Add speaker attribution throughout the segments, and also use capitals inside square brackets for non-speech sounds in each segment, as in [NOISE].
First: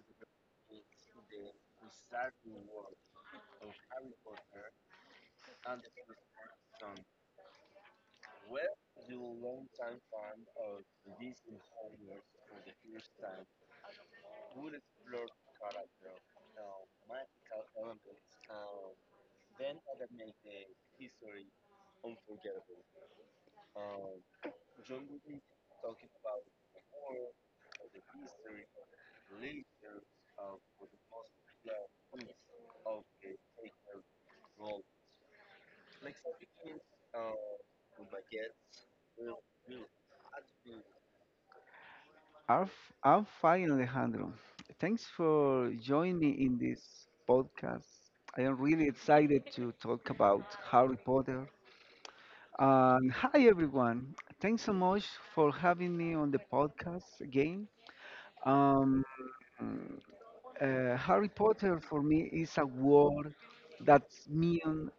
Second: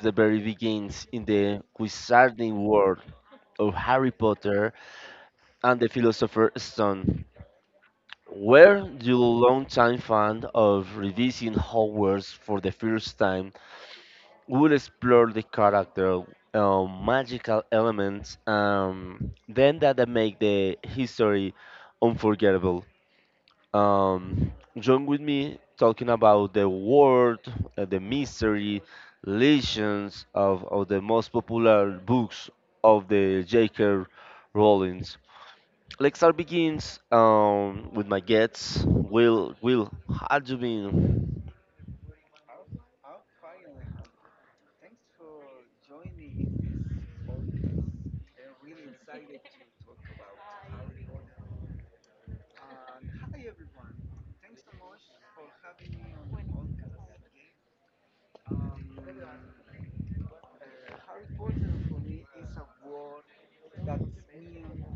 Speaker 1: the very beginnings in the wizarding world of Harry Potter and the Philosopher's Stone. Were you longtime fan of revising Hogwarts for the first time? We'll explore the character, magical elements, then that make the history unforgettable. Um, join with me talking about the world, the mystery, legends of the most popular books of the J.K. Rowling's. Let's start begins with my guests. Will, how you been?
Speaker 2: I'm fine, Alejandro. Thanks for joining me in this podcast. I am really excited to talk about Harry Potter. And hi, everyone. Thanks so much for having me on the podcast again. Um, Harry Potter for me is a word that means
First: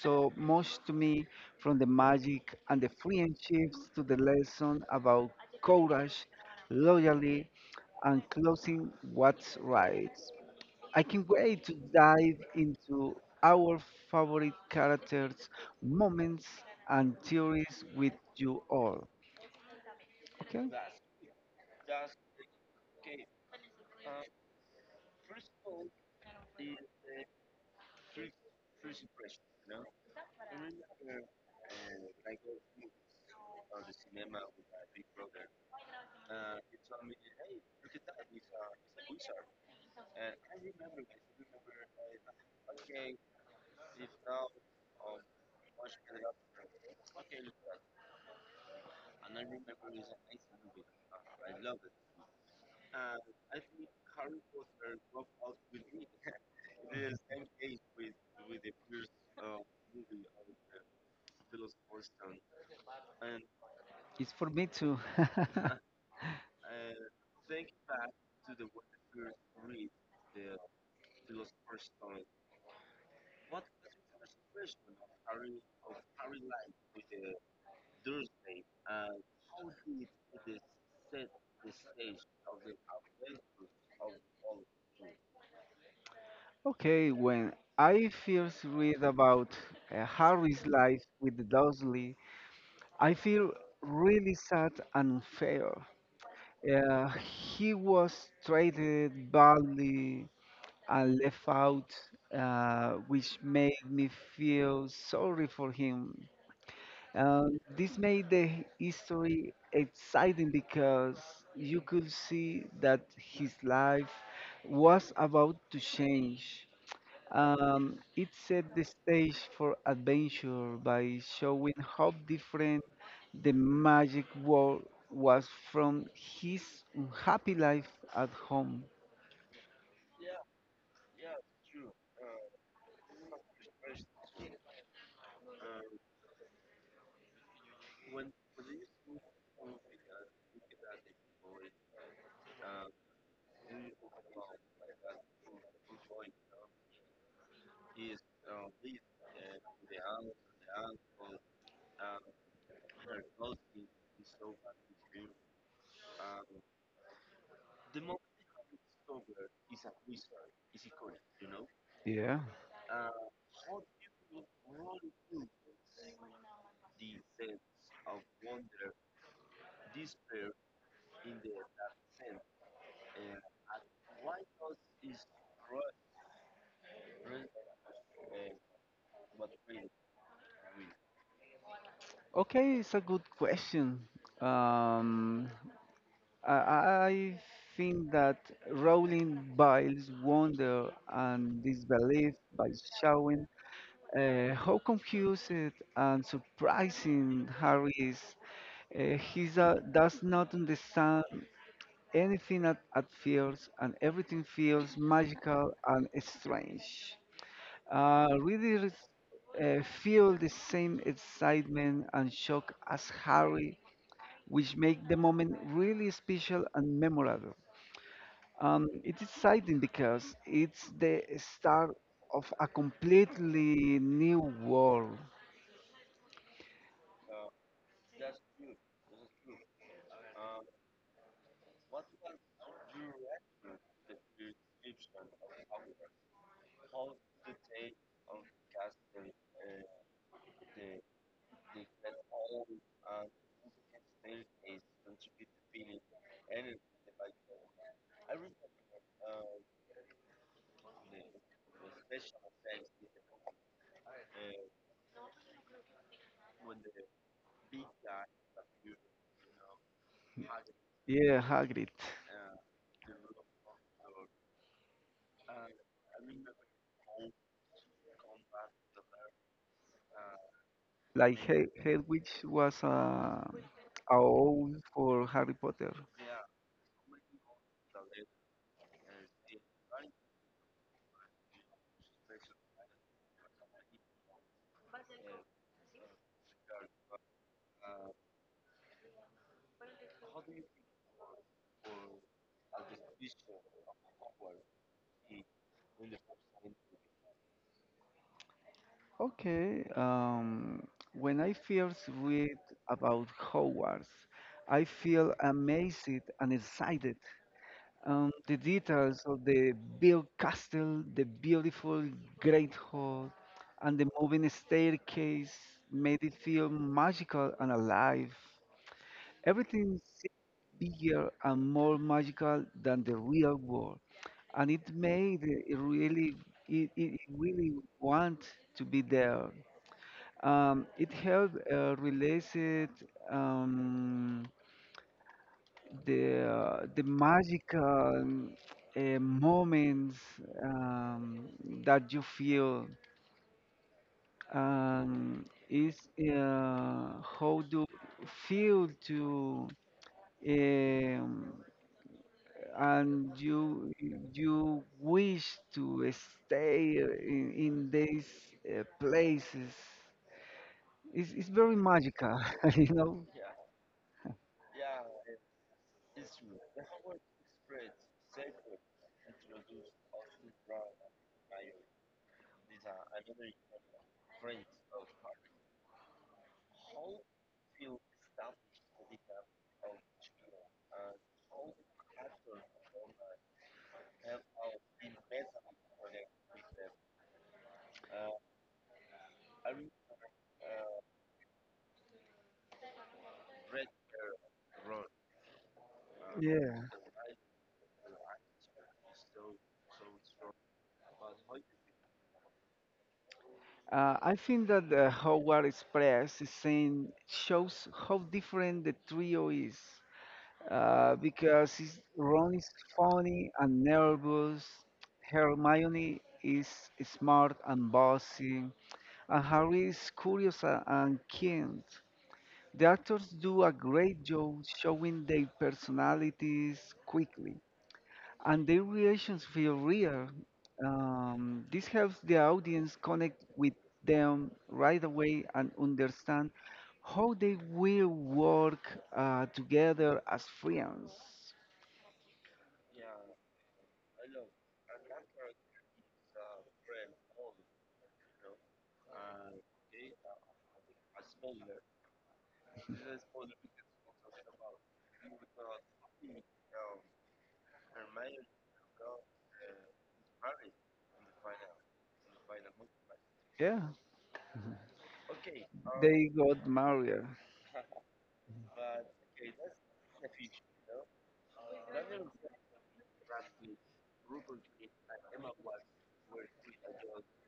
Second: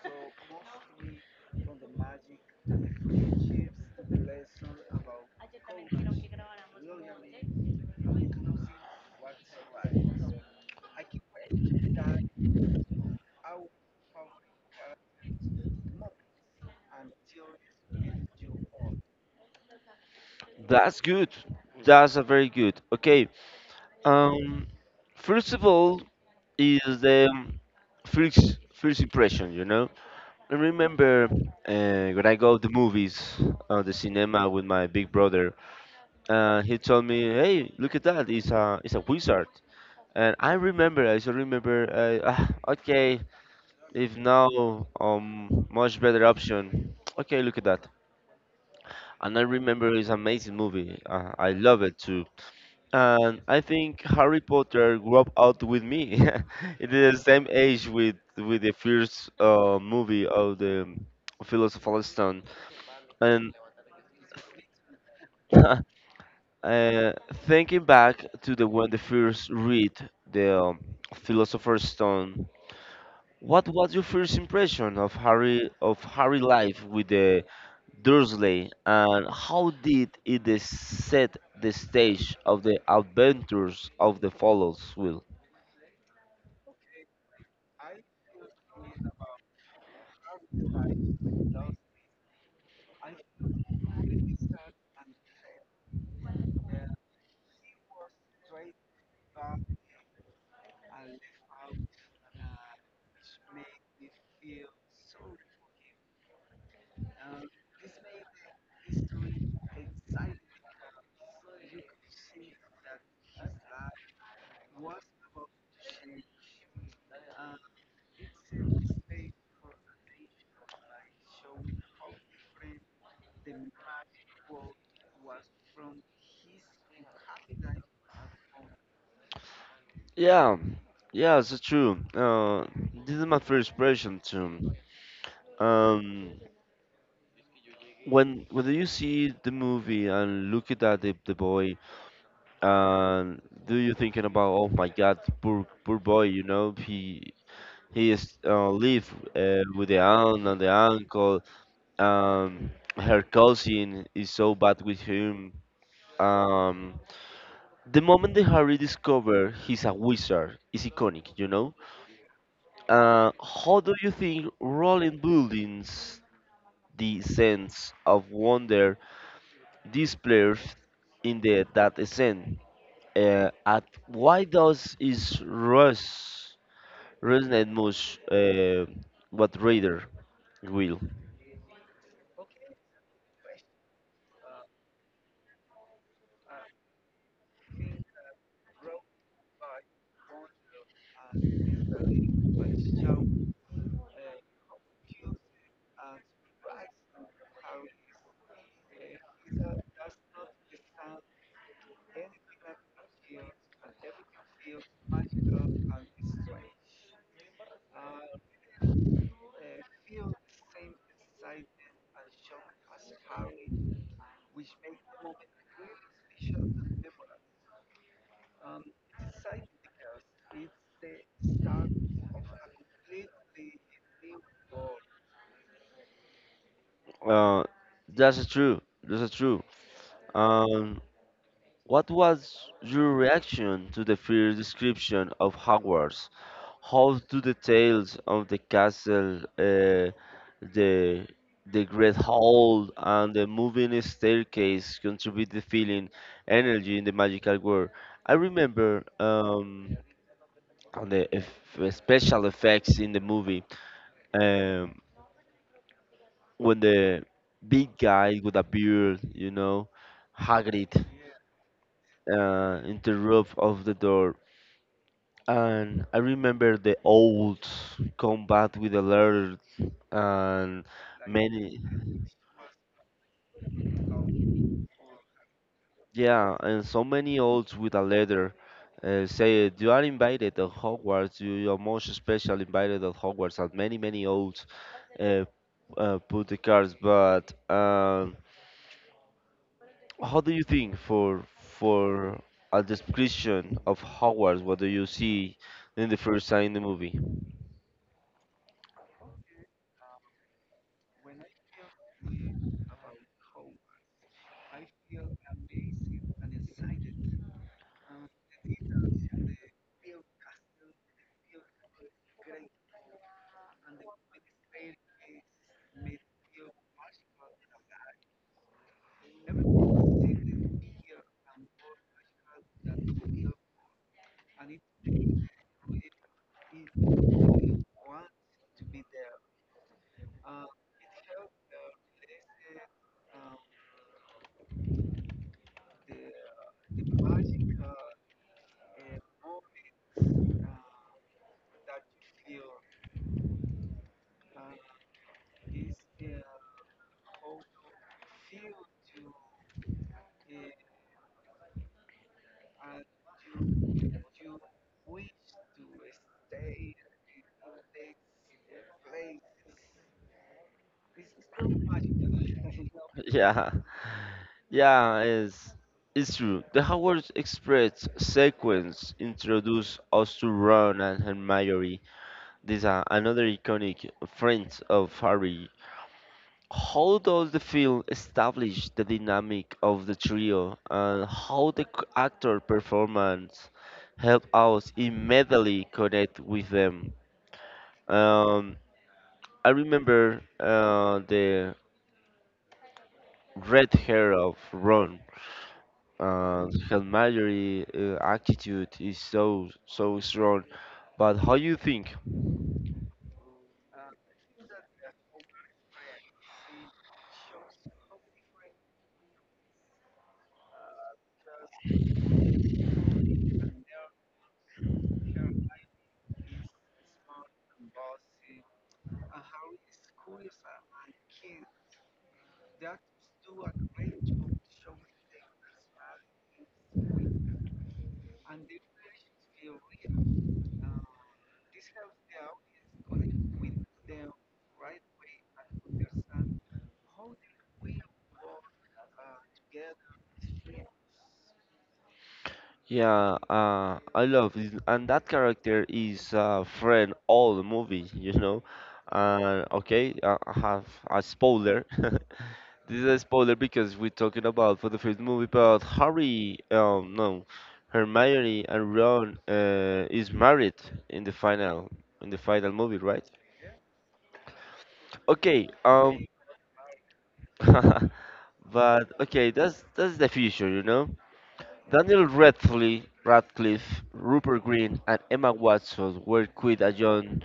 Speaker 2: so much to me, from the magic and the friendships to the lesson about courage, loyalty, and closing what's right. I can't wait to dive into our favorite characters, moments, and theories with you all. Okay?
Speaker 1: That's good. That's a very good. Okay, Um, first of all, is the first impression. I remember when I go to the movies, the cinema with my big brother. He told me, "Hey, look at that! it's a wizard." And I remember, I still remember. [SIGHS] Ah, okay, if now much better option. Okay, look at that. And I remember it's an amazing movie. I love it too. And I think Harry Potter grew up out with me. [LAUGHS] It is the same age with the first movie of the Philosopher's Stone. And
Speaker 2: It's for me too. [LAUGHS]
Speaker 1: [LAUGHS] uh, thinking back to the when the first read the Philosopher's Stone, what was your first impression of Harry life with the Dursley, and how did it is set the stage of the adventures of the follows? Will?
Speaker 2: Okay, when I first read about Harry's life with Dursley, I feel really sad and unfair. He was treated badly and left out, which made me feel sorry for him. This made the history exciting because you could see that his life was about to change. It set the stage for adventure by showing how different the magic world was from his unhappy life at home.
Speaker 1: Yeah, yeah, it's true. This is my first impression too. Um, when you see the movie and look at that, the boy, and do you thinking about, oh my God, poor boy, he is live with the aunt and the uncle. Um, her cousin is so bad with him. Um, the moment that Harry discover he's a wizard is iconic, you know
Speaker 2: Yeah.
Speaker 1: Uh, How do you think rolling buildings the sense of wonder displays in the that scene? At why does is Russ resonate much what reader will?
Speaker 2: Okay, it's a good question. Um, I think that Rowling builds wonder and disbelief by showing how confused and surprising Harry is. He does not understand anything at first, and everything feels magical and strange. Readers feel the same excitement and shock as Harry, which make the moment really special and memorable. It's exciting because it's the start of a completely new world.
Speaker 1: Uh, that's true. That's true. Um, what was your reaction to the first description of Hogwarts? How do the tales of the castle, the the great hall, and the moving staircase contribute the feeling, energy in the magical world? I remember on the special effects in the movie um, when the big guy with a beard, Hagrid,
Speaker 2: Yeah, Hagrid.
Speaker 1: in the roof of the door. And I remember the old combat with the leather and
Speaker 2: Like
Speaker 1: many
Speaker 2: Hedwig was a owl for Harry Potter.
Speaker 1: yeah and so many olds with a letter say you are invited at Hogwarts you're most special invited at Hogwarts and many olds uh, put the cards but how do you think for a description of Hogwarts what do you see in the first time in the movie.
Speaker 2: Okay. When I first read about Hogwarts, I feel amazed and excited. The details of the built castle, the beautiful great hall, and the moving staircase made it feel magical and alive. Everything's bigger and more magical than the real world, and it made it really, it really want to be there. It helped release it. Um, the magical moments um, that you feel um, is uh, how do feel to um, and you wish to stay in these places. It's very magical, [LAUGHS] you know.
Speaker 1: [LAUGHS] Yeah, yeah, it's true. The Hogwarts Express sequence introduced us to Ron and Hermione. This are another iconic friends of Harry. How does the film establish the dynamic of the trio and how the actor performance help us immediately connect with them? Um, I remember the red hair of Ron.
Speaker 2: Yeah.
Speaker 1: Her attitude is so strong. But how you think?
Speaker 2: I think that the Howard Express is saying shows how different the trio is because Ron is funny and nervous, Hermione is smart and bossy, and Harry is curious and keen. The actors do a great job showing their personalities quickly, and their reactions feel real. This helps the audience connect with them right away and understand how they will work together as friends.
Speaker 1: Yeah, I love it. And that character is a friend all the movie, [LAUGHS] you know. And okay, I have a spoiler. [LAUGHS] This is a spoiler because we're talking about for the first movie, but Harry, no, Hermione and Ron is married in the final in the final movie, right?
Speaker 2: Yeah,
Speaker 1: Okay,
Speaker 2: they got married.
Speaker 1: [LAUGHS] but okay, that's the future. Daniel Radcliffe, Rupert Green, and Emma Watson were quite a young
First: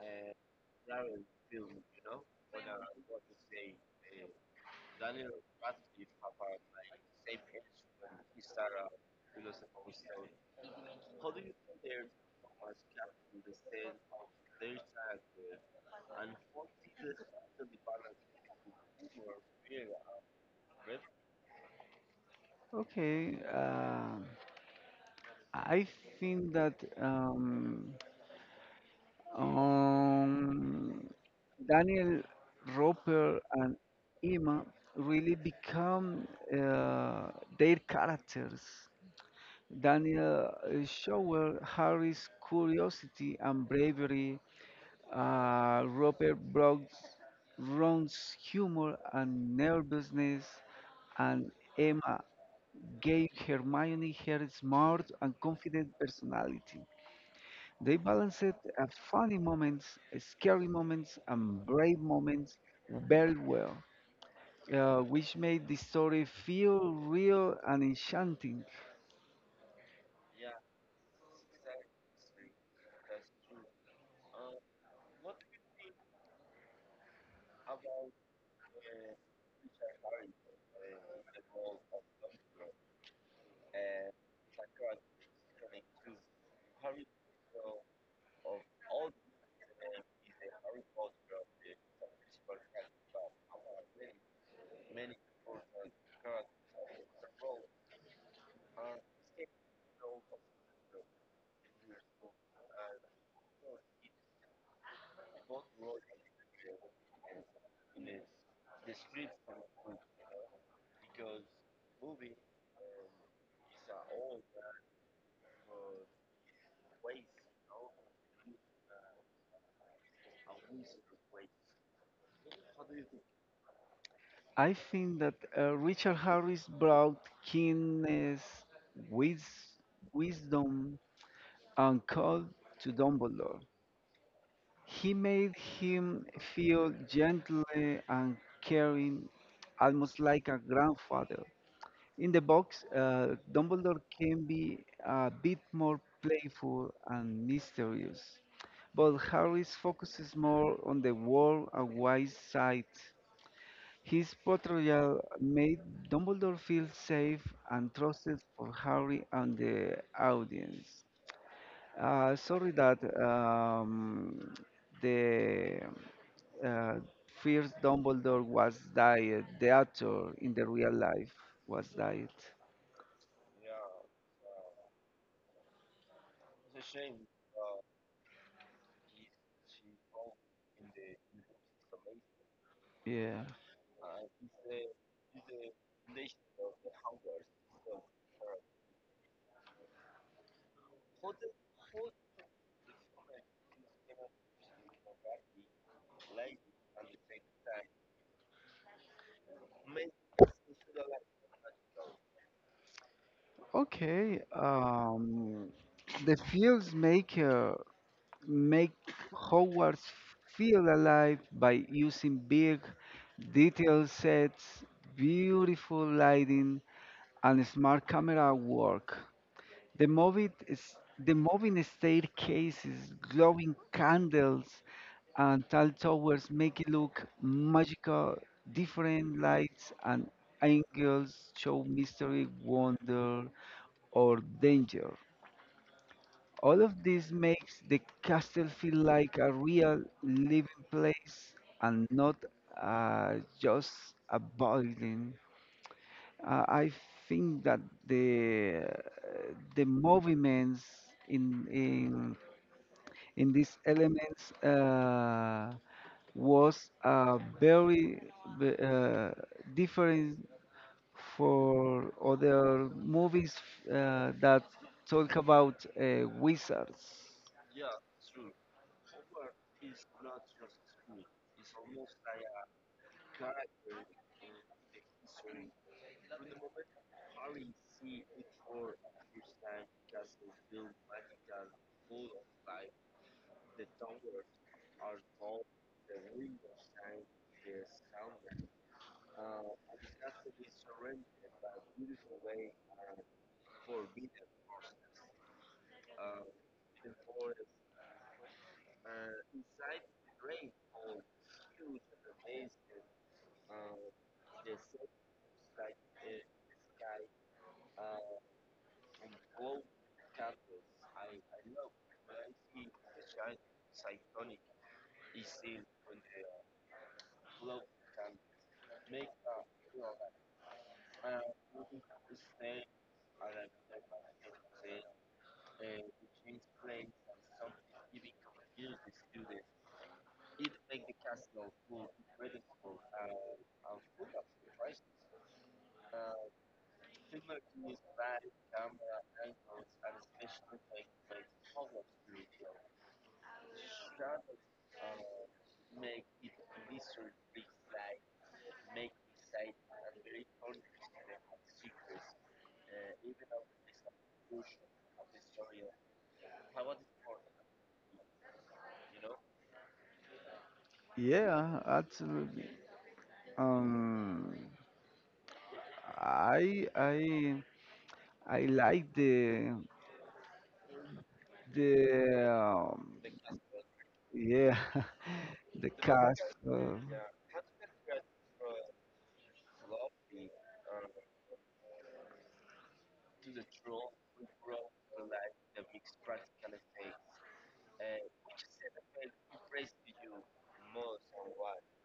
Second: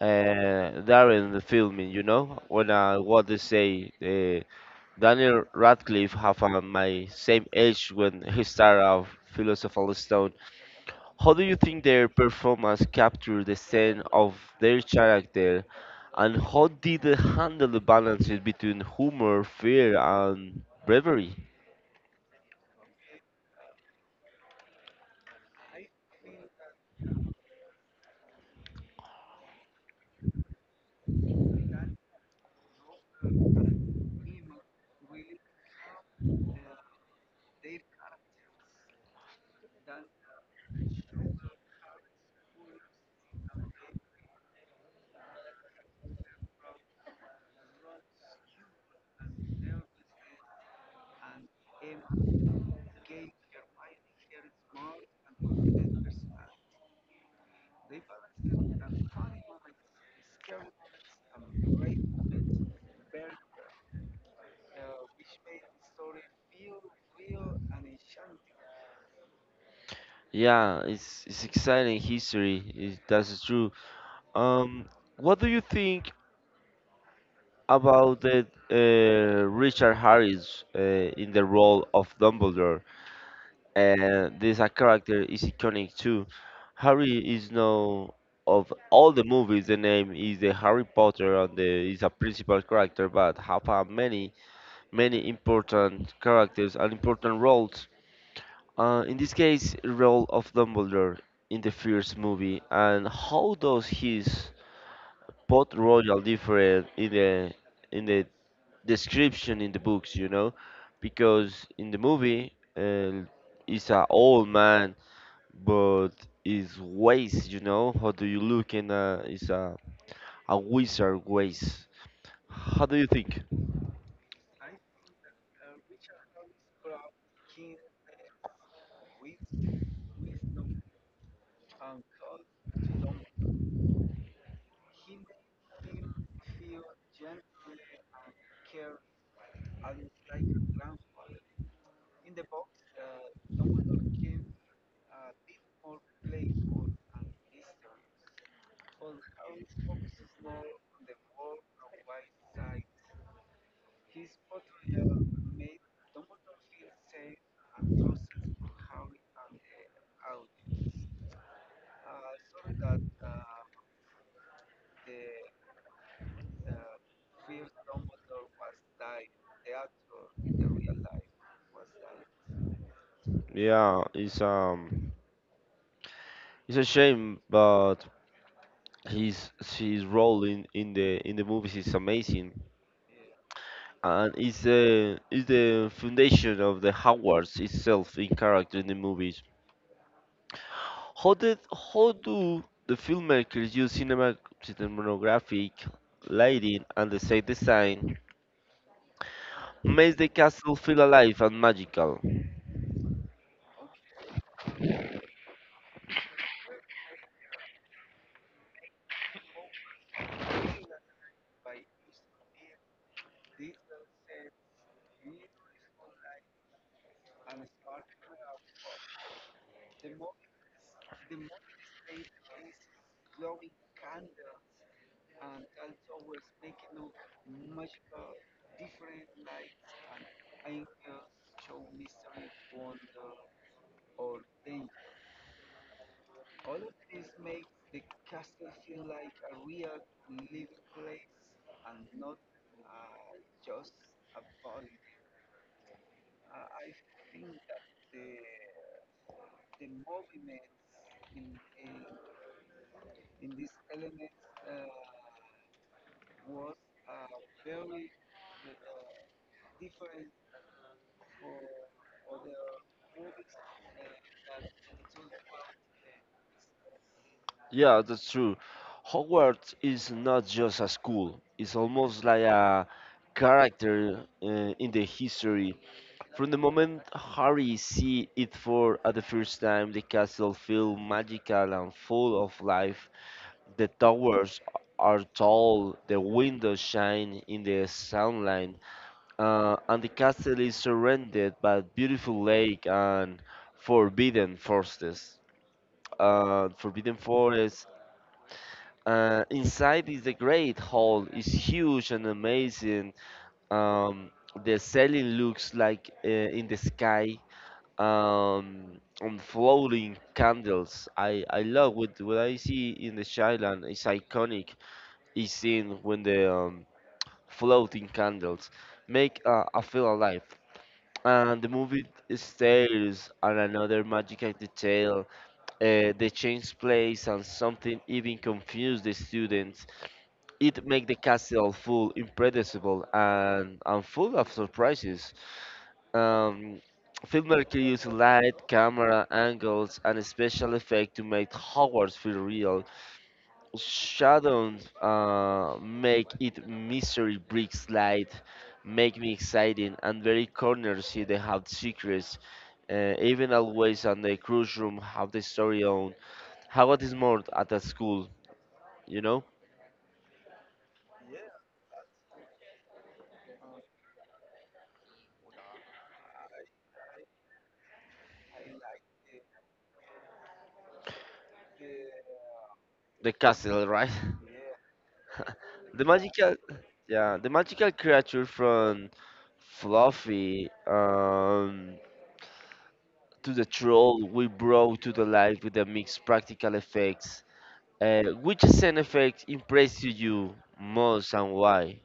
Speaker 1: during the filming. You know, when what they say, Daniel Radcliffe have my same age when he started off Philosopher's Stone. How do you think their performance captured the sense of their character, and how did they handle the balance between humor, fear, and bravery?
Speaker 2: Okay, I think that. Um, Um, Daniel Roper and Emma really become uh, their characters. Daniel showed Harry's curiosity and bravery. Roper brought Ron's humor and nervousness, and Emma gave Hermione her smart and confident personality. They balance it at funny moments, scary moments, and brave moments very well, which made the story feel real and enchanting.
Speaker 1: Yeah, it's exciting history. That's true. Um, what do you think about the Richard Harris in the role of Dumbledore? And this a character is iconic too. Harry is now of all the movies, the name is the Harry Potter, and the is a principal character, but have a many important characters and important roles. In this case, role of Dumbledore in the first movie, and how does his pot royal differ the in the description in the books? You know, because in the movie, he's an old man, but his ways, how do you look in a is a wizard ways? How do you think?
Speaker 2: I think that Richard Harris brought keenness, wis- wisdom, and cold to Dumbledore. He made him feel gentle and caring, almost like a grandfather. In the box, Dumbledore can be a bit more playful and mysterious, but Harry's focus is more on the world and wise side. His portrayal made Dumbledore feel safe and trusted for Harry and the audience. Sorry that um, the uh, first Dumbledore was died. The actor in the real life was died.
Speaker 1: Yeah, it's a shame, but his his role in the movies is amazing
Speaker 2: Yeah.
Speaker 1: and it's the foundation of the Howards itself in character in the movies. How did how do the filmmakers use cinematographic lighting and the set design makes the castle feel alive and magical?
Speaker 2: Okay, the fields make make Hogwarts feel alive by using big, detailed sets, beautiful lighting, and smart camera work. The moving is the moving staircases, glowing candles, and tall towers make it look magical. Different lights and angles show mystery, wonder, or danger. All of this makes the castle feel like a real living place and not just a building. I think that the the movements in in in these elements was a very ve- uh, different for other movies that talk about wizards.
Speaker 1: Yeah, that's true. Hogwarts is not just a school; it's almost like a character in the history. From the moment Harry sees it for at the first time, the castle feels magical and full of life. The towers are tall, the windows shine in the sunlight, and the castle is surrounded by beautiful lake and forbidden forests. Forbidden forests. Inside is the great hall. It's huge and amazing. Um, the ceiling looks like in the sky on floating candles. I love what I see in the shyland is iconic is seen when the floating candles make, I feel alive. And the movie stares at another magical detail, the change place and something even confuse the students. It make the castle full impressible and full of surprises. um, Filmmaker used light, camera angles, and special effects to make Hogwarts feel real. Shadows make it mystery bricks light, make me exciting, and very corners here they have secrets. Even always on the cruise room have the story on. How it is more at the school, you know?
Speaker 2: Yeah, absolutely. Um, I I I like the
Speaker 1: The castle, right? [LAUGHS]
Speaker 2: yeah [LAUGHS] the
Speaker 1: The
Speaker 2: cast.
Speaker 1: magical,
Speaker 2: Uh,
Speaker 1: yeah, the magical creature from Fluffy. To the troll we brought to the life with the mixed practical effects. Which scene effect impressed you most and why?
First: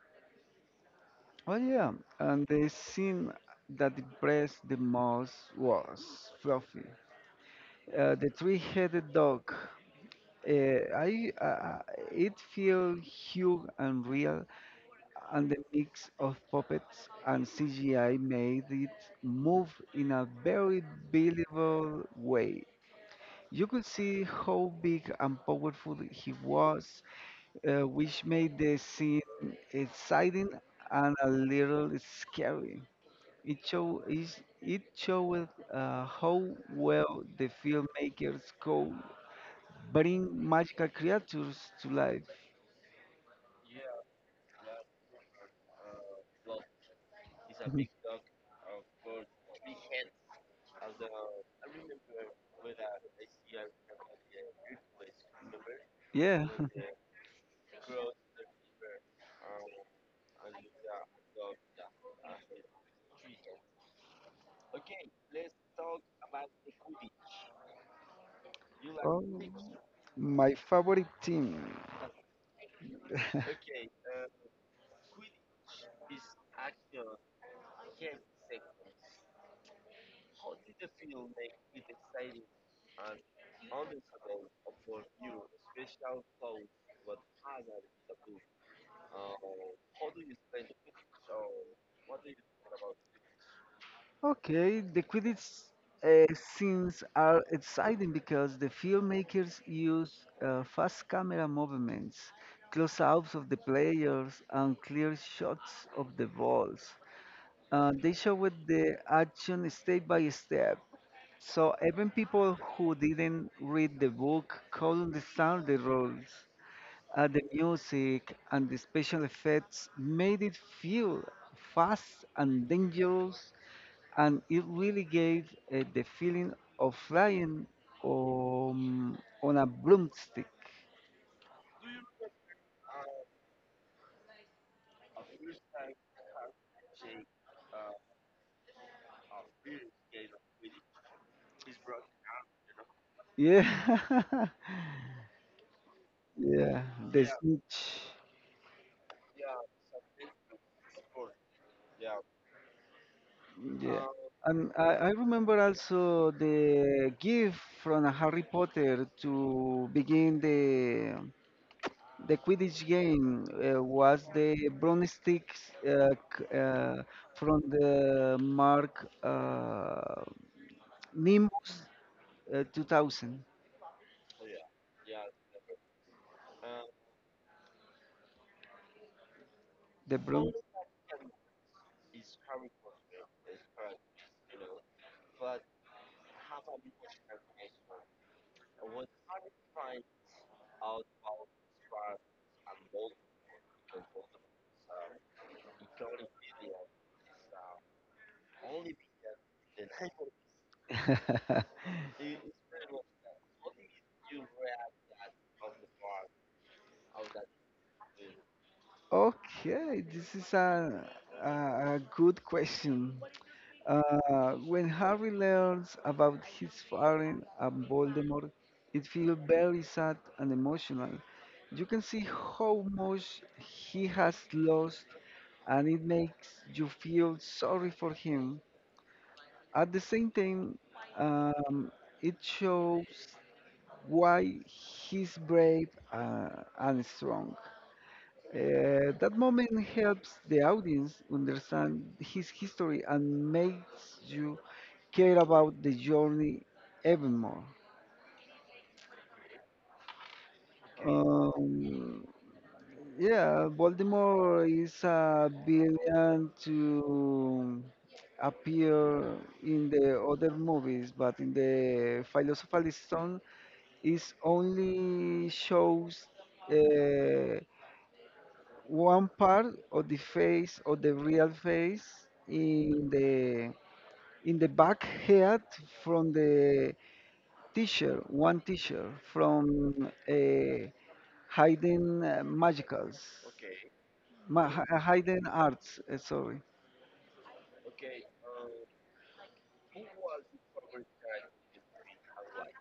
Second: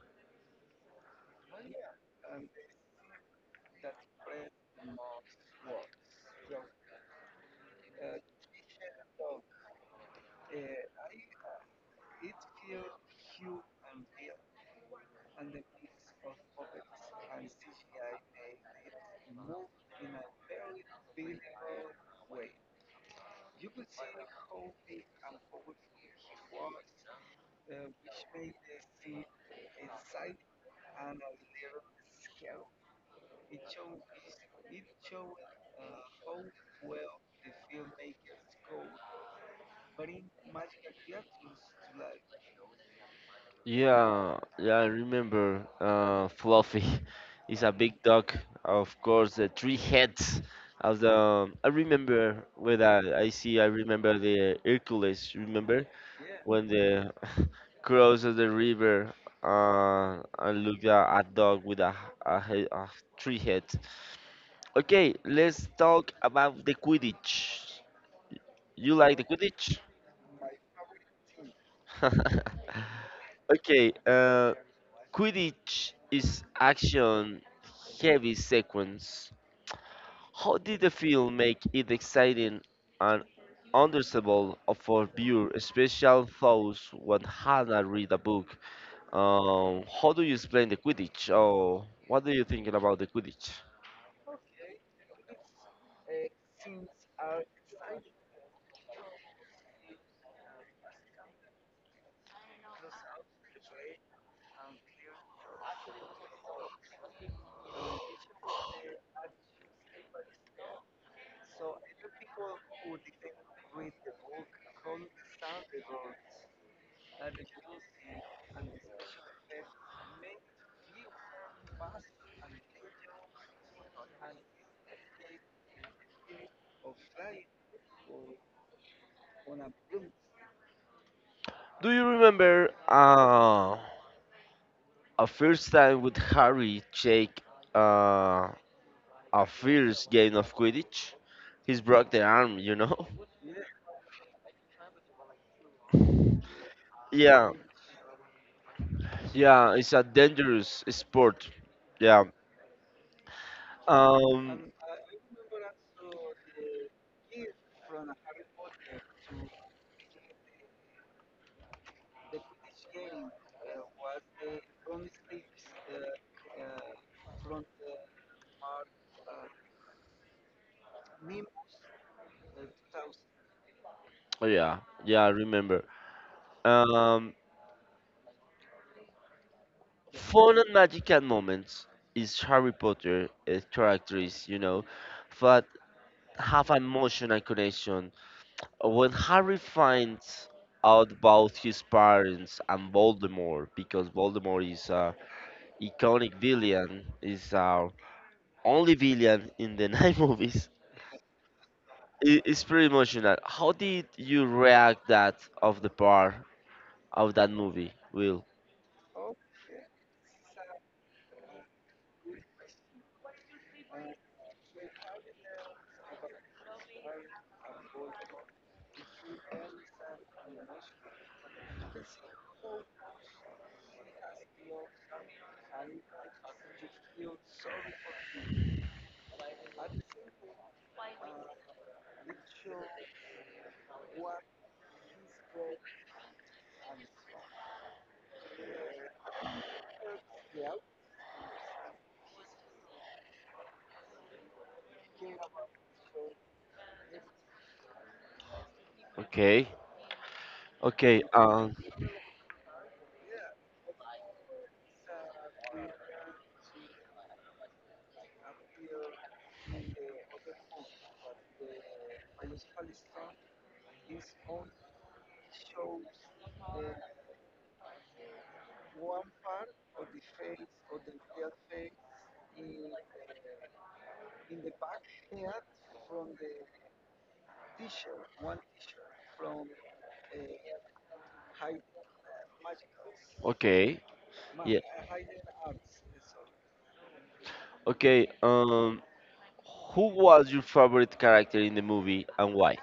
Speaker 2: oh yeah, and the scene that impressed the most was Fluffy, the three-headed dog. I it feels huge and real, and the mix of puppets and CGI made it move in a very believable way. You could see how big and powerful he was, which made the scene exciting and a little scary. It show it showed how well the filmmakers could bring magical creatures to life.
Speaker 1: Yeah, yeah, I remember Fluffy [LAUGHS] is a big dog. Of course, the three heads of the. I remember when I see, I remember the Hercules, remember?
Speaker 2: Yeah.
Speaker 1: When
Speaker 2: [LAUGHS]
Speaker 1: the [LAUGHS] cross of the river and look at a dog with a head, a three head. Okay, let's talk about the Quidditch. You like
Speaker 2: Oh,
Speaker 1: the Quidditch?
Speaker 2: my favorite team.
Speaker 1: [LAUGHS] Okay,
Speaker 2: [LAUGHS]
Speaker 1: Quidditch is action heavy sequence. How did the film make it exciting and understandable for viewer, especially those who haven't read a book? How do you explain the Quidditch? Oh, what do you think about the Quidditch?
Speaker 2: Okay, the Quidditch scenes are exciting because the filmmakers use fast camera movements, close-ups of the players, and clear shots of the balls. They show with the action step by step, so even people who didn't read the book could understand the rules. The music and the special effects made it feel fast and dangerous, and it really gave the feeling of flying um, on a broomstick.
Speaker 1: Do you remember? A first time with Harry take uh, a first game of Quidditch. He's broke the arm, you know? [LAUGHS]
Speaker 2: Yeah, [LAUGHS] yeah, the
Speaker 1: Yeah,
Speaker 2: snitch.
Speaker 1: yeah, it's a dangerous sport. Yeah.
Speaker 2: Yeah.
Speaker 1: Um,
Speaker 2: And I remember also the gift from Harry Potter to begin the Quidditch game was the broomsticks uh, c- uh, from the mark Nimbus 2000.
Speaker 1: yeah, yeah, I remember. Um,
Speaker 2: The
Speaker 1: fun
Speaker 2: broom.
Speaker 1: and magical moments is Harry Potter characters, but have an emotional connection. When Harry finds out about his parents and Voldemort, because Voldemort is a iconic villain, is our only villain in the [LAUGHS] nine movies,
Speaker 2: [LAUGHS]
Speaker 1: it's pretty emotional. How did you react that of the part of that movie, Will?
Speaker 2: Okay, this is a good question. When Harry learns about his father and Voldemort, it feels very sad and emotional. You can see how much he has lost, and it makes you feel sorry for him. At the same time, um, it shows why he's brave and strong. That moment helps the audience understand his history and makes you care about the journey even more.
Speaker 1: Okay,
Speaker 2: Okay.
Speaker 1: okay,
Speaker 2: Yeah, Baltimore is a villain to appear in the other movies, but in the Philosopher's Stone, is only shows uh, one part of the face of the real face in the in the back head from the teacher, one teacher from Hidden Magicals.
Speaker 1: okay, yeah,
Speaker 2: Hidden arts, sorry.
Speaker 1: okay. Who was your favorite character in the movie and why?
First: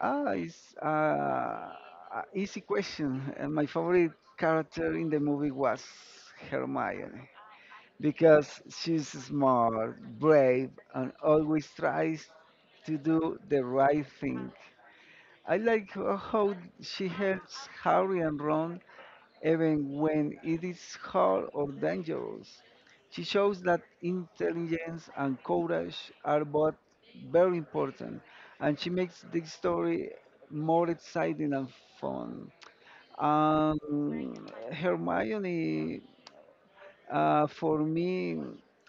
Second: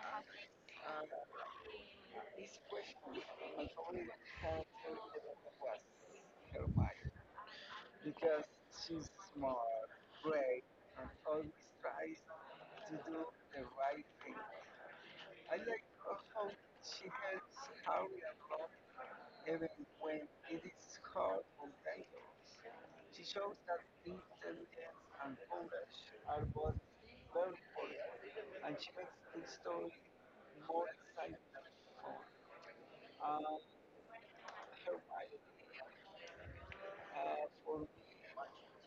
Speaker 2: Ah, it's a easy question. And my favorite character in the movie was Hermione because she's smart, brave, and always tries to do the right thing. I like how she helps Harry and Ron even when it is hard or dangerous. She shows that intelligence and courage are both very important, and she makes the story more exciting and fun. Hermione, for me,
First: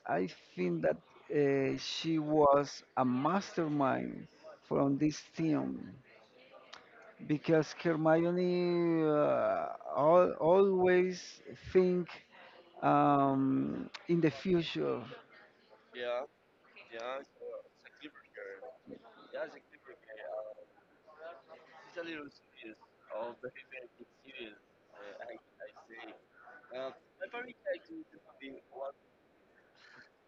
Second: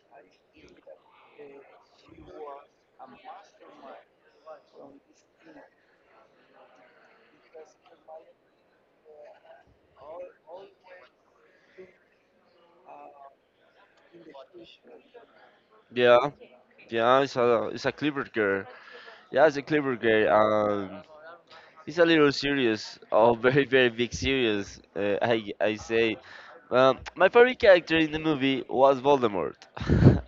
Speaker 2: I think that she was a mastermind from this team because Hermione al always think in the future.
Speaker 1: Yeah, yeah, it's a clever girl. Yeah, it's a clever girl. It's a little serious, oh, very big serious. I say, my favorite character in the movie was Voldemort. [LAUGHS]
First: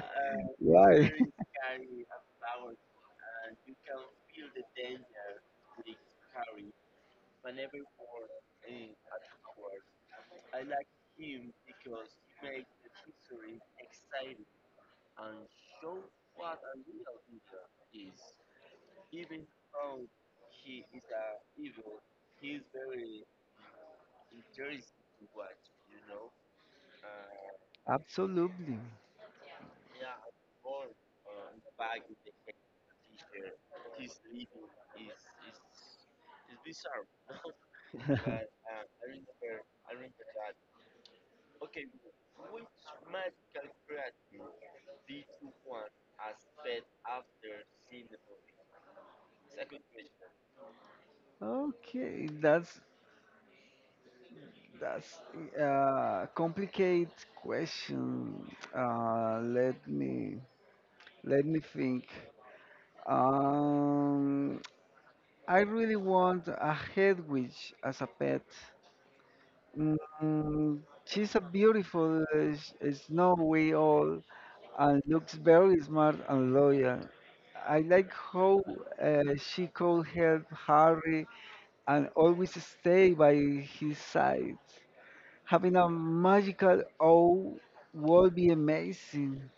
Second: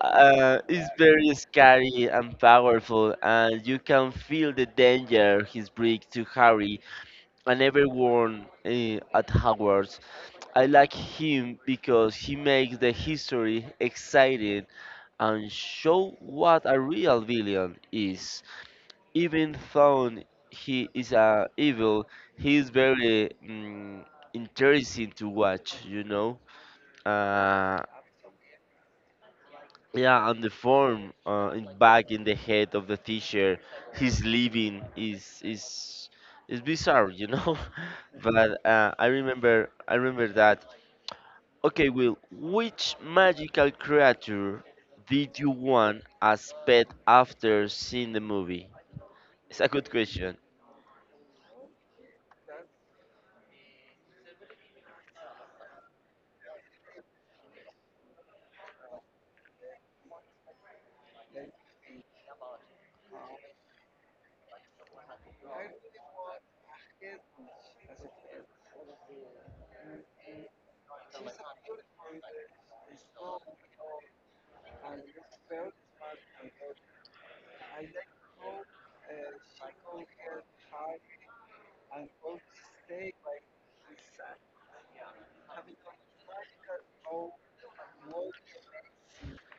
Speaker 1: he's
Speaker 2: Why?
Speaker 1: very scary and powerful, and you can feel the danger he's bringing to Harry and everyone at Hogwarts. I like him because he makes the history exciting and show what a real villain is. Even though he is evil, he is very interesting to watch, you know? Uh,
Speaker 2: Absolutely.
Speaker 1: yeah, and the form in back in the head of the teacher, his living is bizarre, you know?
Speaker 2: [LAUGHS]
Speaker 1: [LAUGHS] But I remember that. Okay, Will, which magical creature did you want as pet after seeing the movie? It's a good question.
Speaker 2: Okay, that's a complicated question. Uh, let me Let me think. Um, I really want a head witch as a pet. Mm, she's a beautiful snowy all and looks very smart and loyal. I like how she could help Harry and always stay by his side. Having a magical owl would be amazing.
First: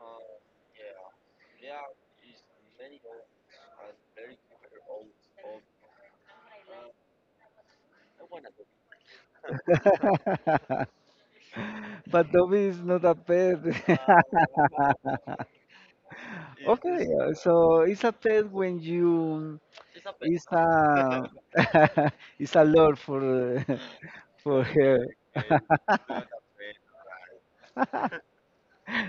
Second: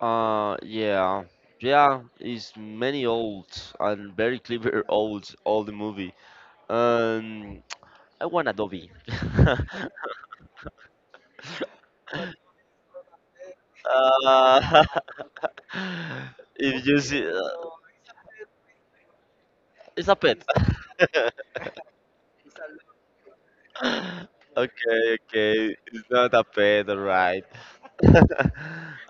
Speaker 1: Yeah, yeah, it's many old and very clever [LAUGHS] old all the movie. Um, I want Adobe. [LAUGHS]
Speaker 2: [LAUGHS] But Dobby is not a pet. [LAUGHS]
Speaker 1: uh, [LAUGHS] if you
Speaker 2: Okay, yes.
Speaker 1: see,
Speaker 2: So it's a test when you
Speaker 1: it's a
Speaker 2: [LAUGHS]
Speaker 1: pet.
Speaker 2: it's a
Speaker 1: [LAUGHS]
Speaker 2: lot for uh, [LAUGHS] for her.
Speaker 1: Okay, okay, it's not a pet, alright. [LAUGHS]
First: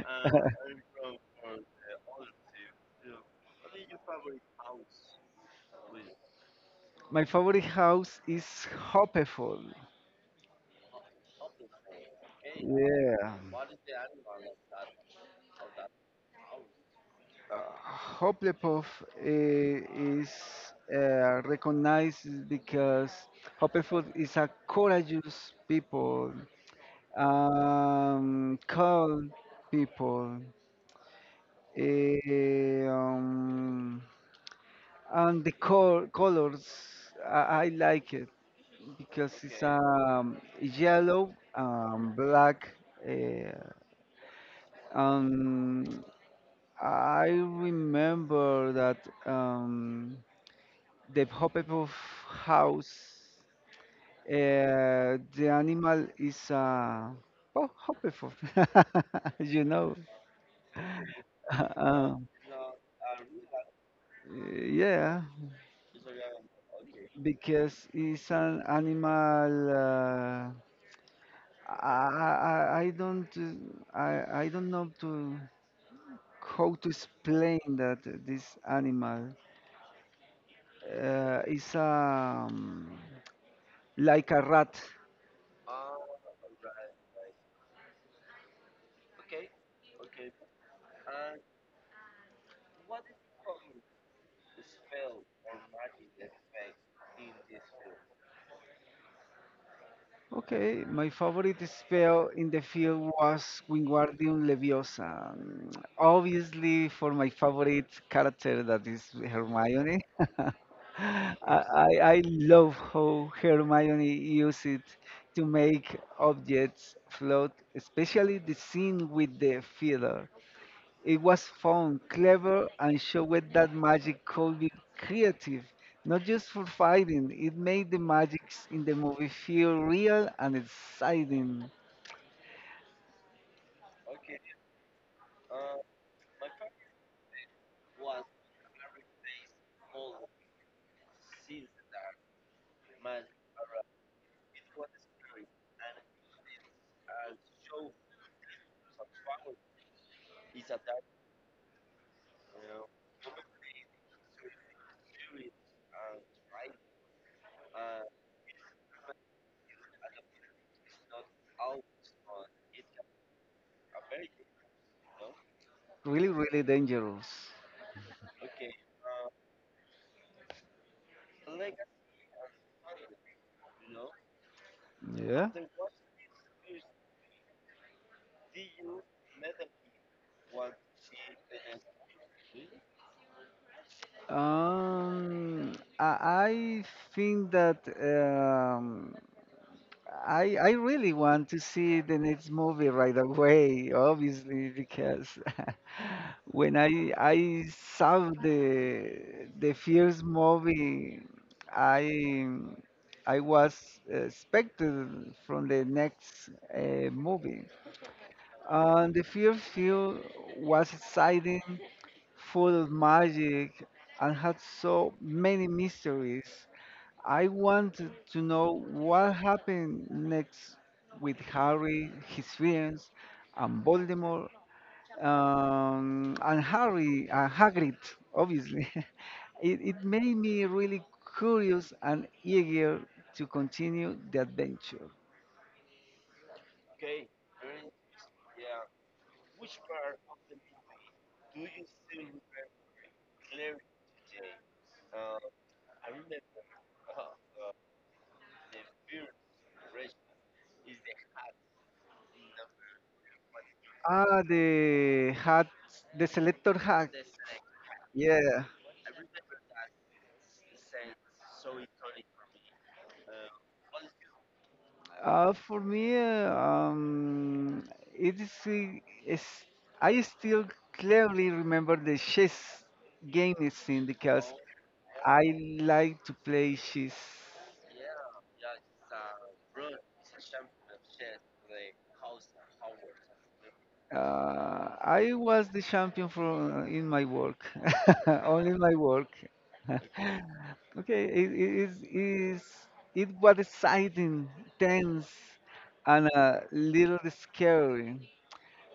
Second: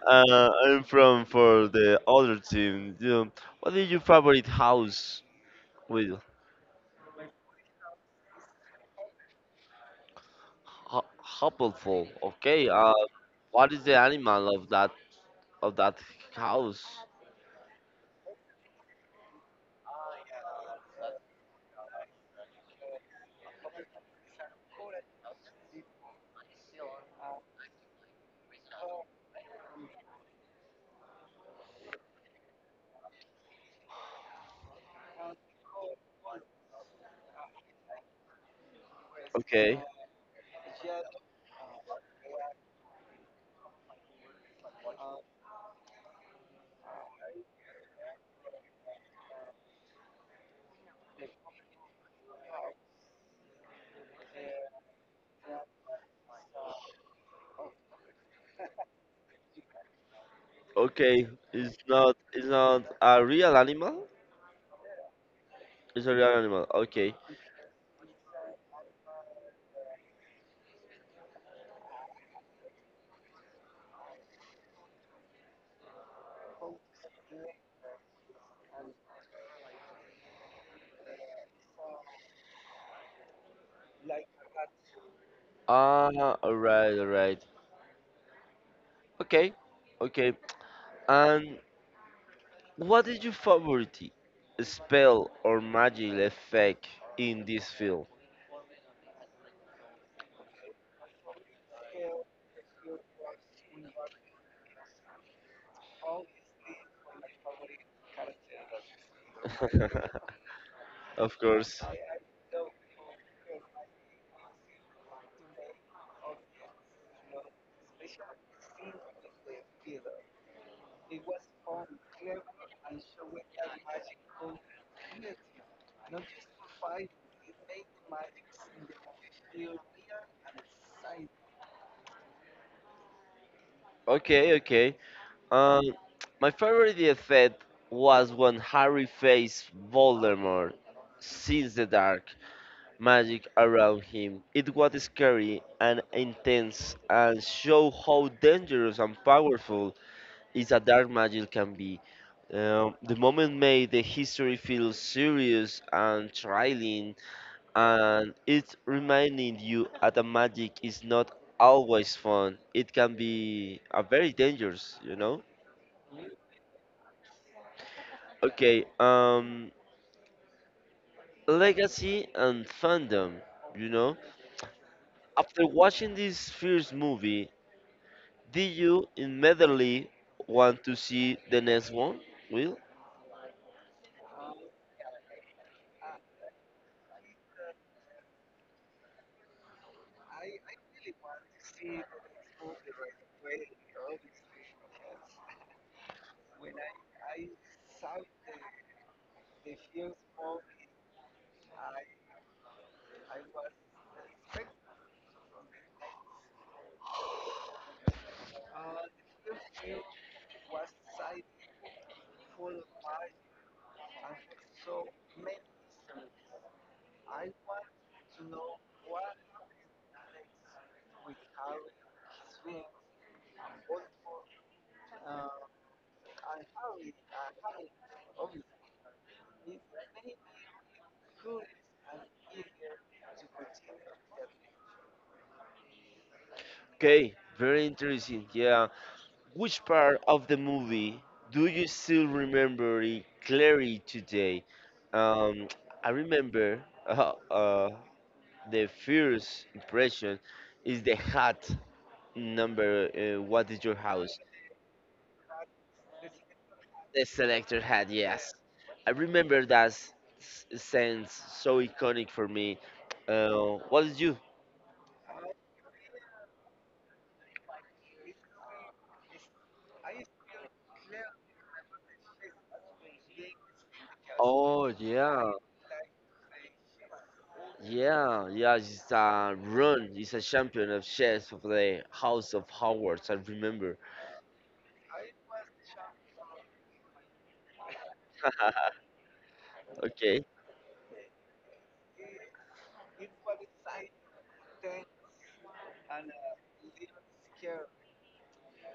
Speaker 1: I'm from for the other team. You know, what is your favorite house with
Speaker 2: My favorite house is Hopeful.
Speaker 1: ho- Hoppleful? Okay.
Speaker 2: Yeah,
Speaker 1: What is the animal of that of that house?
Speaker 2: uh, Hopeful is recognized because Hopeful is a courageous people, calm people. eh, um, and the colors I, I like it because it's okay.
Speaker 1: Okay.
Speaker 2: Yellow, black. uh, um I remember that um the Hufflepuff house, the animal is oh Hufflepuff, [LAUGHS] you know.
Speaker 1: Okay. It's
Speaker 2: [LAUGHS]
Speaker 1: not.
Speaker 2: um,
Speaker 1: It's not a real animal.
Speaker 2: yeah,
Speaker 1: It's a real animal. Okay.
Speaker 2: because it's an animal. I don't I don't know to how to explain that this animal is, like a rat.
Speaker 1: Ah. All right. All right. Okay. Okay. And what is your favorite spell or magic effect in this film?
Speaker 2: Okay, my favorite spell in the field was Wingardium Leviosa. Mm, obviously, for my favorite character, that is Hermione.
Speaker 1: [LAUGHS]
Speaker 2: [LAUGHS]
Speaker 1: Of
Speaker 2: I,
Speaker 1: course.
Speaker 2: I I love how Hermione used it to make objects float, especially the scene with the feather. It was fun, clever, and showed that magic could be creative, not just for fighting. It made the magics in the movie feel real and exciting,
Speaker 1: Okay, okay. Um, my favorite effect was when Harry faced Voldemort since the dark magic around him. It was scary and intense and showed how dangerous and powerful is a dark magic can be. The moment made the history feel serious and thrilling and it's reminding you that the magic is not always fun. It can be a very dangerous, you know.
Speaker 2: really, really dangerous.
Speaker 1: Okay, legacy and fandom, you know.
Speaker 2: Yeah.
Speaker 1: After watching this first movie, did you immediately want to see the next one? Will?
Speaker 2: Um, I I think that I really want to see the next movie right away, obviously, because [LAUGHS] when I saw the first movie, I I was expected from the next movie. And the first film was exciting, full of magic, and had so many mysteries. I want to know what happened next with Harry, his friends, and Voldemort, and Harry, Hagrid, obviously. [LAUGHS] it made me really curious and eager to continue the adventure.
Speaker 1: Okay, very interesting. Yeah, which part of the movie do you still remember it clearly today? Um, I remember [LAUGHS] uh, uh, the first impression is the hat number. What is your house?
Speaker 2: Ah, the hat, the selector hat.
Speaker 1: The selector hat, yes.
Speaker 2: Yeah.
Speaker 1: I remember that sense so iconic for me. What is you?
Speaker 2: For me, it is- I still clearly remember the chess game scene because
Speaker 1: Oh
Speaker 2: I
Speaker 1: yeah,
Speaker 2: like to play chess.
Speaker 1: yeah, yeah. It's a run. It's a champion of chess of the House of Howards. I remember.
Speaker 2: I was the champion for in my work, [LAUGHS] only in my work. [LAUGHS]
Speaker 1: Okay.
Speaker 2: Okay, it is it was exciting, tense, and a little scary.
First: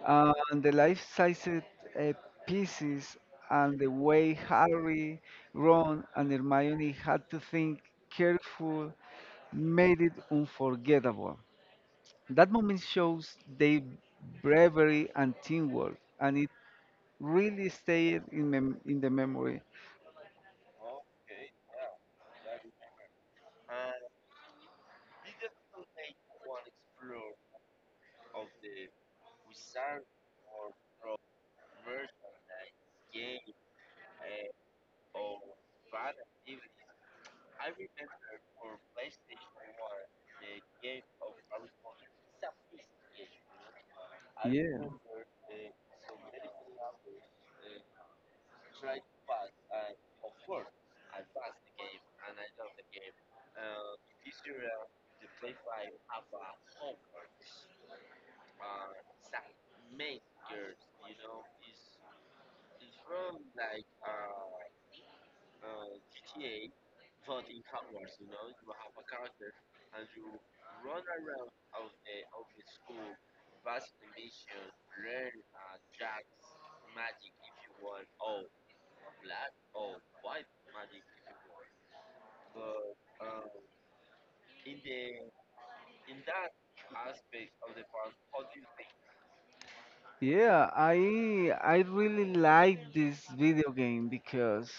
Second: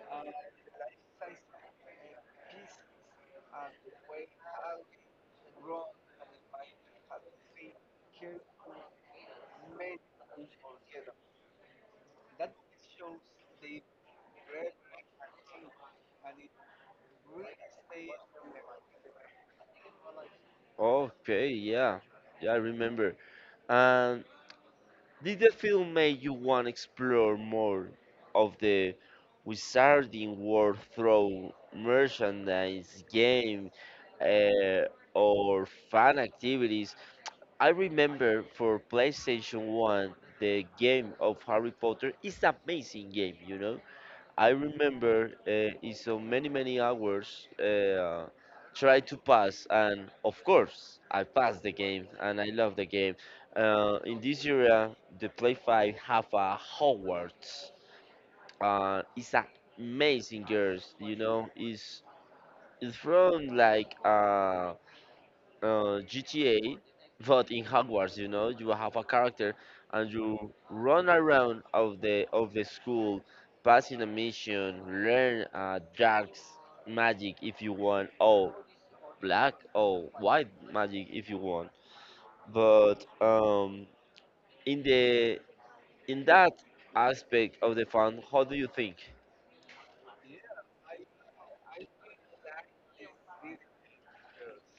Speaker 2: And the life-sized uh, pieces and the way Harry, Ron, and Hermione had to think careful made it unforgettable. That moment shows their bravery and teamwork, and it really stayed in the memory.
Speaker 1: Okay, yeah. Yeah, I remember. And did the film make you want to explore more of the wizarding world through merchandise, game, uh, or fun activities? I remember for PlayStation 1, the game of Harry Potter is amazing game, you know? I
Speaker 2: Yeah.
Speaker 1: remember in so many hours try to pass, and of course I passed the game, and I love the game. In this area, the Play Five have a Hogwarts. It's amazing, girls. You know, it's from like GTA, but in Hogwarts, you know, you have a character and you run around of the school, passing a mission, learn dark magic if you want, or black or white magic if you want. But in the in that aspect of the fun, how do you think?
Speaker 2: Yeah, I really like this video game because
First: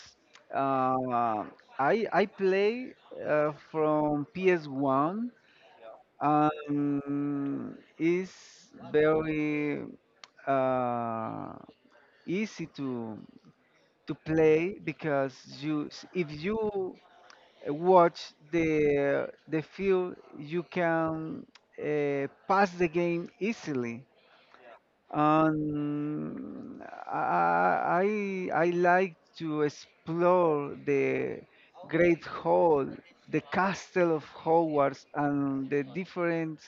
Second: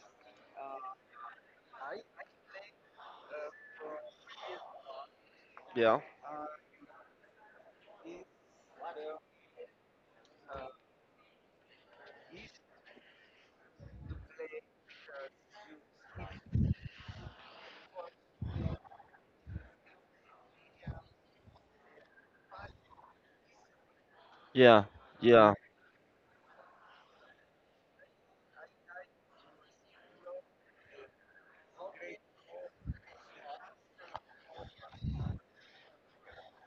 Speaker 2: uh, I play from PS1,
Speaker 1: Yeah.
Speaker 2: and it's very uh, easy to play because you if you watch the field you can pass the game easily.
Speaker 1: Yeah, yeah.
Speaker 2: Um, I like to explore the Great Hall, the Castle of Hogwarts, and the different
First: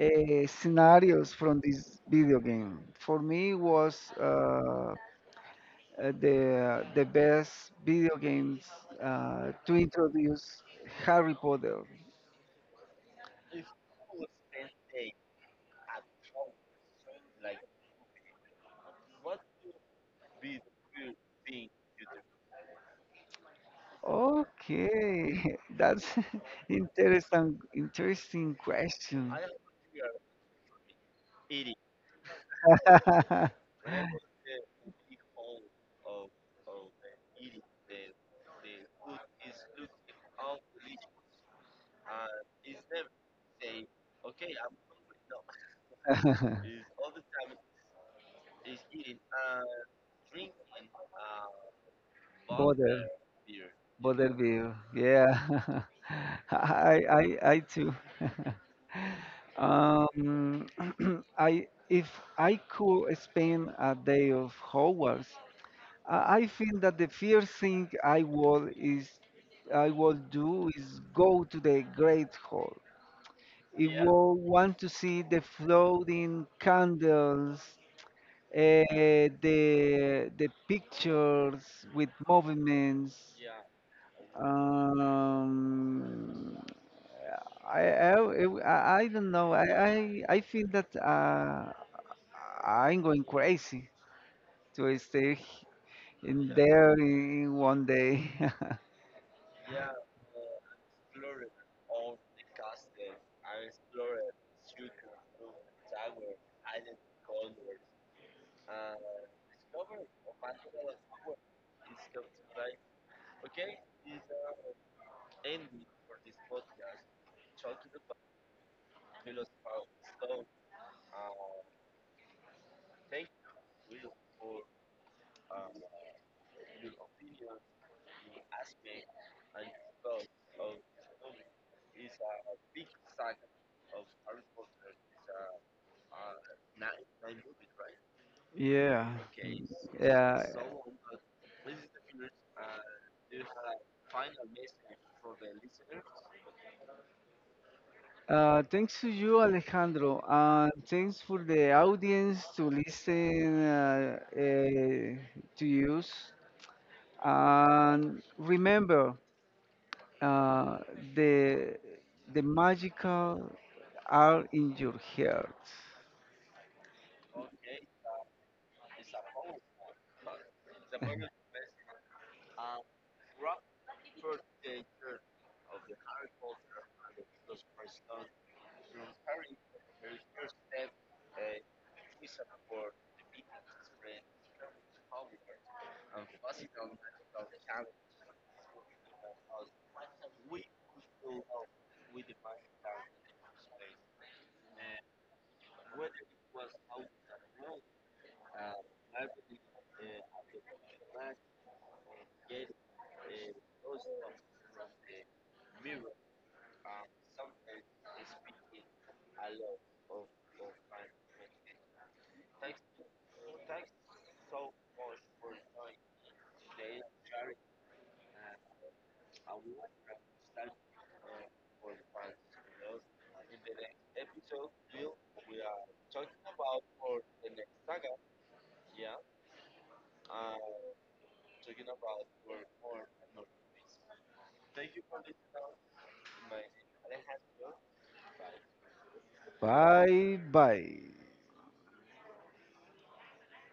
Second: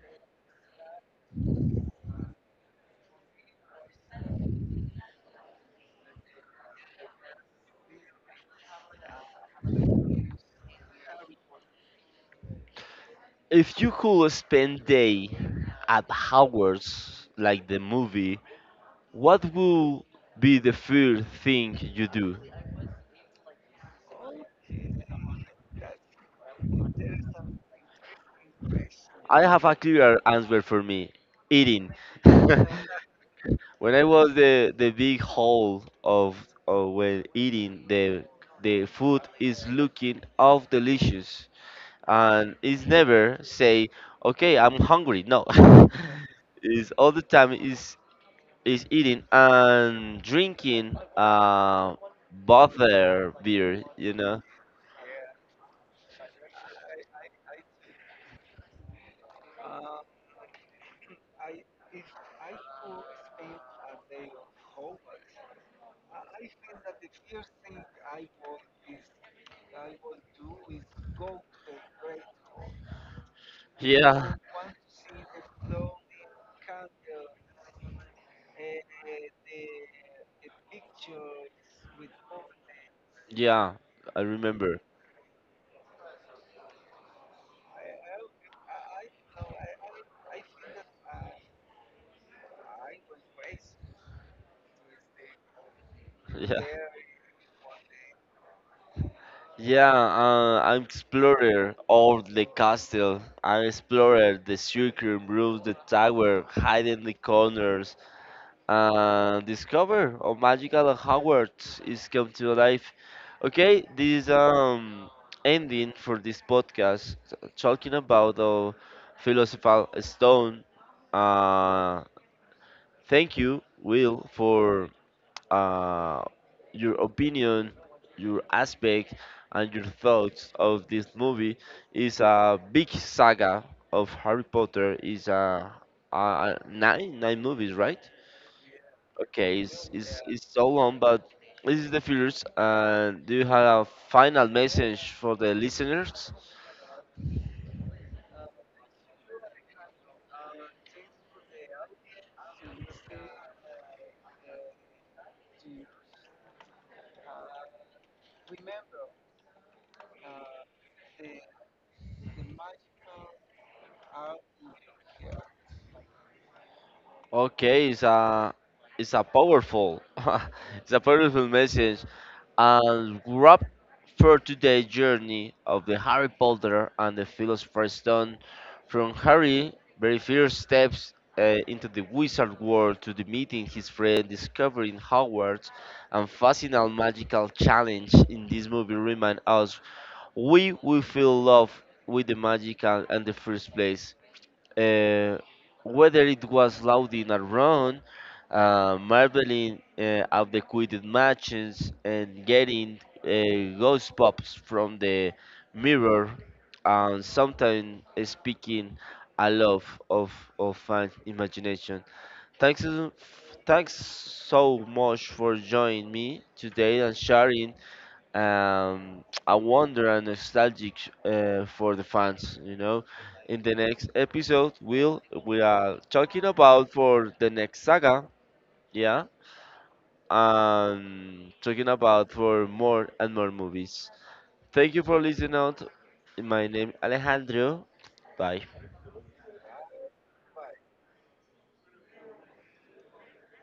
Speaker 2: scenarios from this video game. For me, it was the best video games to introduce Harry Potter.
Speaker 1: If you could spend day at Hogwarts, like the movie, what will be the first thing you do?
Speaker 2: Okay, [LAUGHS] that's [LAUGHS] interesting question.
Speaker 1: I have a clear answer for me. Eating. [LAUGHS]
Speaker 2: [LAUGHS]
Speaker 1: When I was the big hole of when eating the food is looking of delicious and it's never say okay I'm hungry no
Speaker 2: [LAUGHS]
Speaker 1: [LAUGHS] is
Speaker 2: It's
Speaker 1: all the time is eating and drinking
Speaker 2: bother Border,
Speaker 1: bother beer you
Speaker 2: border
Speaker 1: know.
Speaker 2: view. Yeah, [LAUGHS] I, I, I too. [LAUGHS] um, [CLEARS THROAT] I, if I could spend a day of Hogwarts, I feel that the first thing I will do is go to the Great Hall. I Yeah. will
Speaker 1: Yeah,
Speaker 2: want to see the floating candles, uh, the pictures with movements.
Speaker 1: yeah, I remember.
Speaker 2: Um, I, I, I, I don't know. I feel that I'm going crazy to stay
Speaker 1: [LAUGHS]
Speaker 2: in
Speaker 1: Yeah.
Speaker 2: there in one day.
Speaker 1: Yeah, I explored all the castle. I explored the circle, roof, the tower, hiding the corners, and discover a magical Hogwarts is come to life. Okay, this ending for this podcast talking about the philosophical stone. Uh, Thank you, Will, for uh, your opinion, your aspect, and your thoughts of this movie. It's a big saga of Harry Potter. Is a nine movies, right?
Speaker 2: [LAUGHS] Yeah.
Speaker 1: Okay, it's, it's
Speaker 2: Yeah.
Speaker 1: it's so long, but this is the first. And do you have a final message for the listeners?
Speaker 2: Thanks to you, Alejandro, and thanks for the audience to listen to use. And remember, uh, the the magical are in your heart.
Speaker 1: Okay, it's a powerful [LAUGHS] it's a powerful message and wrap for today journey of the Harry Potter and the Philosopher's Stone from Harry very first steps into the wizard world to the meeting his friend discovering Hogwarts and fascinating magical challenge in this movie remind us we will feel love with the magic and the first place uh, whether it was lauding a run, marveling at the quitted matches, and getting ghost pops from the mirror, and sometimes speaking aloud of of fan imagination. Thanks, thanks so much for joining me today and sharing a wonder and nostalgic for the fans. You know, in the next episode, we are talking about for the next saga, yeah, and talking about for more and more movies. Thank you for listening out. My name Alejandro. Bye.
Speaker 2: Bye bye.